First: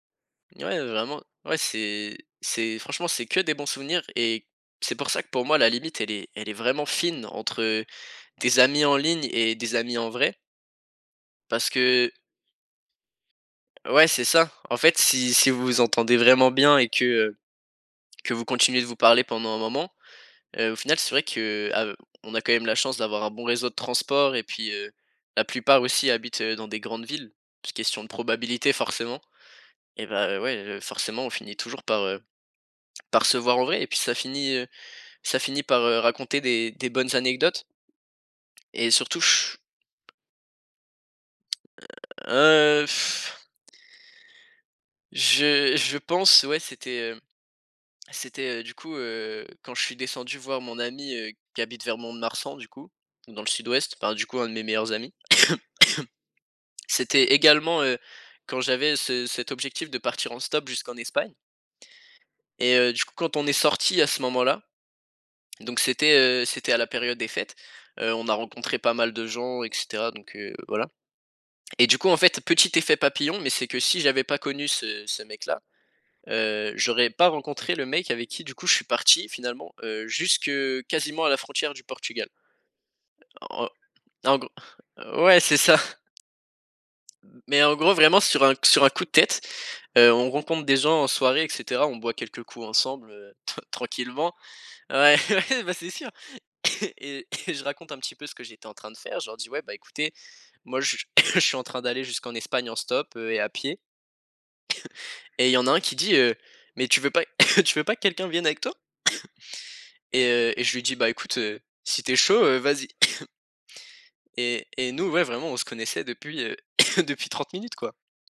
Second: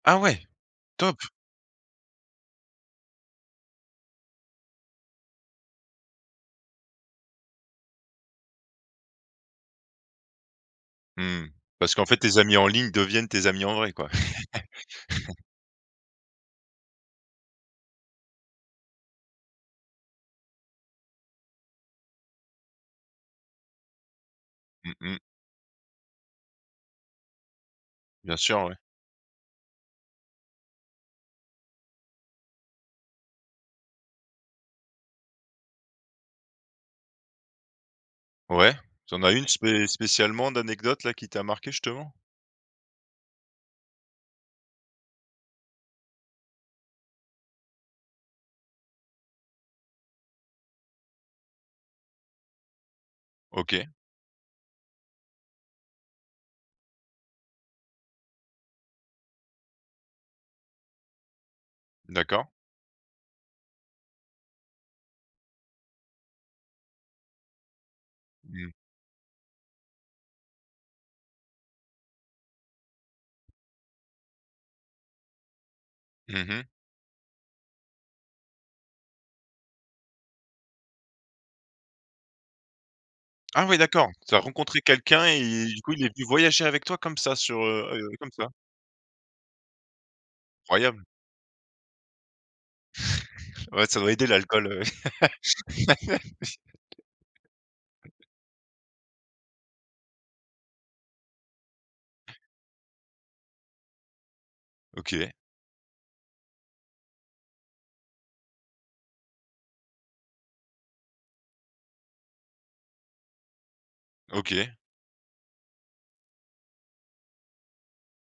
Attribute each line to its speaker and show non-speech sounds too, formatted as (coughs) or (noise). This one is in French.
Speaker 1: Ah ouais,
Speaker 2: Ouais,
Speaker 1: top!
Speaker 2: vraiment. Ouais, c'est c'est franchement, c'est que des bons souvenirs et c'est pour ça que, pour moi, la limite, elle est elle est vraiment fine entre tes amis en ligne et des amis en vrai
Speaker 1: Mmh,
Speaker 2: parce
Speaker 1: parce qu'en
Speaker 2: que
Speaker 1: fait, tes amis en ligne deviennent tes amis en vrai,
Speaker 2: Ouais,
Speaker 1: quoi.
Speaker 2: c'est ça. En fait, si
Speaker 1: (chuckles)
Speaker 2: si vous vous entendez vraiment bien et que, heu, que vous continuez de vous parler pendant un moment, heu, au final, c'est vrai que, a heu, on a quand même la chance d'avoir un bon réseau de transport et puis heu,
Speaker 1: Mmh mh.
Speaker 2: la plupart aussi habitent, heu, dans des grandes villes, question de
Speaker 1: Bien sûr,
Speaker 2: probabilité,
Speaker 1: ouais.
Speaker 2: forcément et ben, ouais, heu, forcément, on finit toujours par, heu, par se voir en vrai et puis ça finit, heu, ça finit par, heu, raconter des des bonnes anecdotes
Speaker 1: Ouais,
Speaker 2: et
Speaker 1: tu
Speaker 2: surtout
Speaker 1: en as une,
Speaker 2: ch
Speaker 1: spé spécialement, d'anecdote-là qui t'a marqué justement?
Speaker 2: Heu heu (blows air) je je pense, ouais, c'était, hem, c'était, heu, du coup, heu, quand je suis descendu voir mon ami, heu, qui habite vers Mont‑de‑Marsan, du coup, dans le
Speaker 1: OK.
Speaker 2: sud-ouest, par, du coup, 1 de mes meilleurs amis. (coughs) C'était également, heu, quand j'avais ce cet objectif de partir en stop jusqu'en Espagne
Speaker 1: D'accord.
Speaker 2: et heu, du coup, quand on est sortis à ce moment-là, donc c'était, heu, c'était à la période des fêtes, heu, on a
Speaker 1: Mmh.
Speaker 2: rencontré pas mal de gens et cetera donc heu, voilà et du coup, en fait, petit effet papillon mais c'est que si j'avais pas connu ce ce mec-là,
Speaker 1: Mmh mh.
Speaker 2: heu, j'aurais pas rencontré le mec avec qui, du coup, je suis parti finalement, heu, jusque, quasiment, à la frontière du Portugal.
Speaker 1: Ah
Speaker 2: En
Speaker 1: ouais, d'accord,
Speaker 2: en
Speaker 1: tu
Speaker 2: en
Speaker 1: as
Speaker 2: gr
Speaker 1: rencontré quelqu'un
Speaker 2: ouais, c'est
Speaker 1: et
Speaker 2: ça.
Speaker 1: du coup, il est venu voyager avec toi comme ça sur,
Speaker 2: Mais en
Speaker 1: heu,
Speaker 2: gros,
Speaker 1: ah oui,
Speaker 2: vraiment,
Speaker 1: comme
Speaker 2: sur
Speaker 1: ça?
Speaker 2: un sur un coup de tête, heu, on rencontre des
Speaker 1: Croyable.
Speaker 2: gens en soirée et cetera. On boit quelques coups ensemble (chuckles) tr
Speaker 1: (chuckles) Ouais, ça doit aider,
Speaker 2: tranquillement.
Speaker 1: l'alcool, ouais, ouais.
Speaker 2: Ouais, ben ouais, ben, c'est sûr. (coughs)
Speaker 1: (laughs)
Speaker 2: Et (coughs) et je raconte un petit peu ce que j'étais en train de faire, je leur dis: «Ouais, bah, écoutez, moi je (coughs) je suis en train d'aller jusqu'en Espagne en stop, heu, et à pied». (coughs)
Speaker 1: OK.
Speaker 2: Et il y a un qui dit, heu: «Mais tu veux pas (coughs) tu veux pas que quelqu'un vienne avec toi?» (coughs) Et heu et je lui dis: «Bah, écoute, heu, si tu es chaud, heu, vas-y» (coughs) et
Speaker 1: OK.
Speaker 2: et nous, ouais, vraiment, on se connaissait depuis, heu, (coughs) depuis 30 minutes, quoi.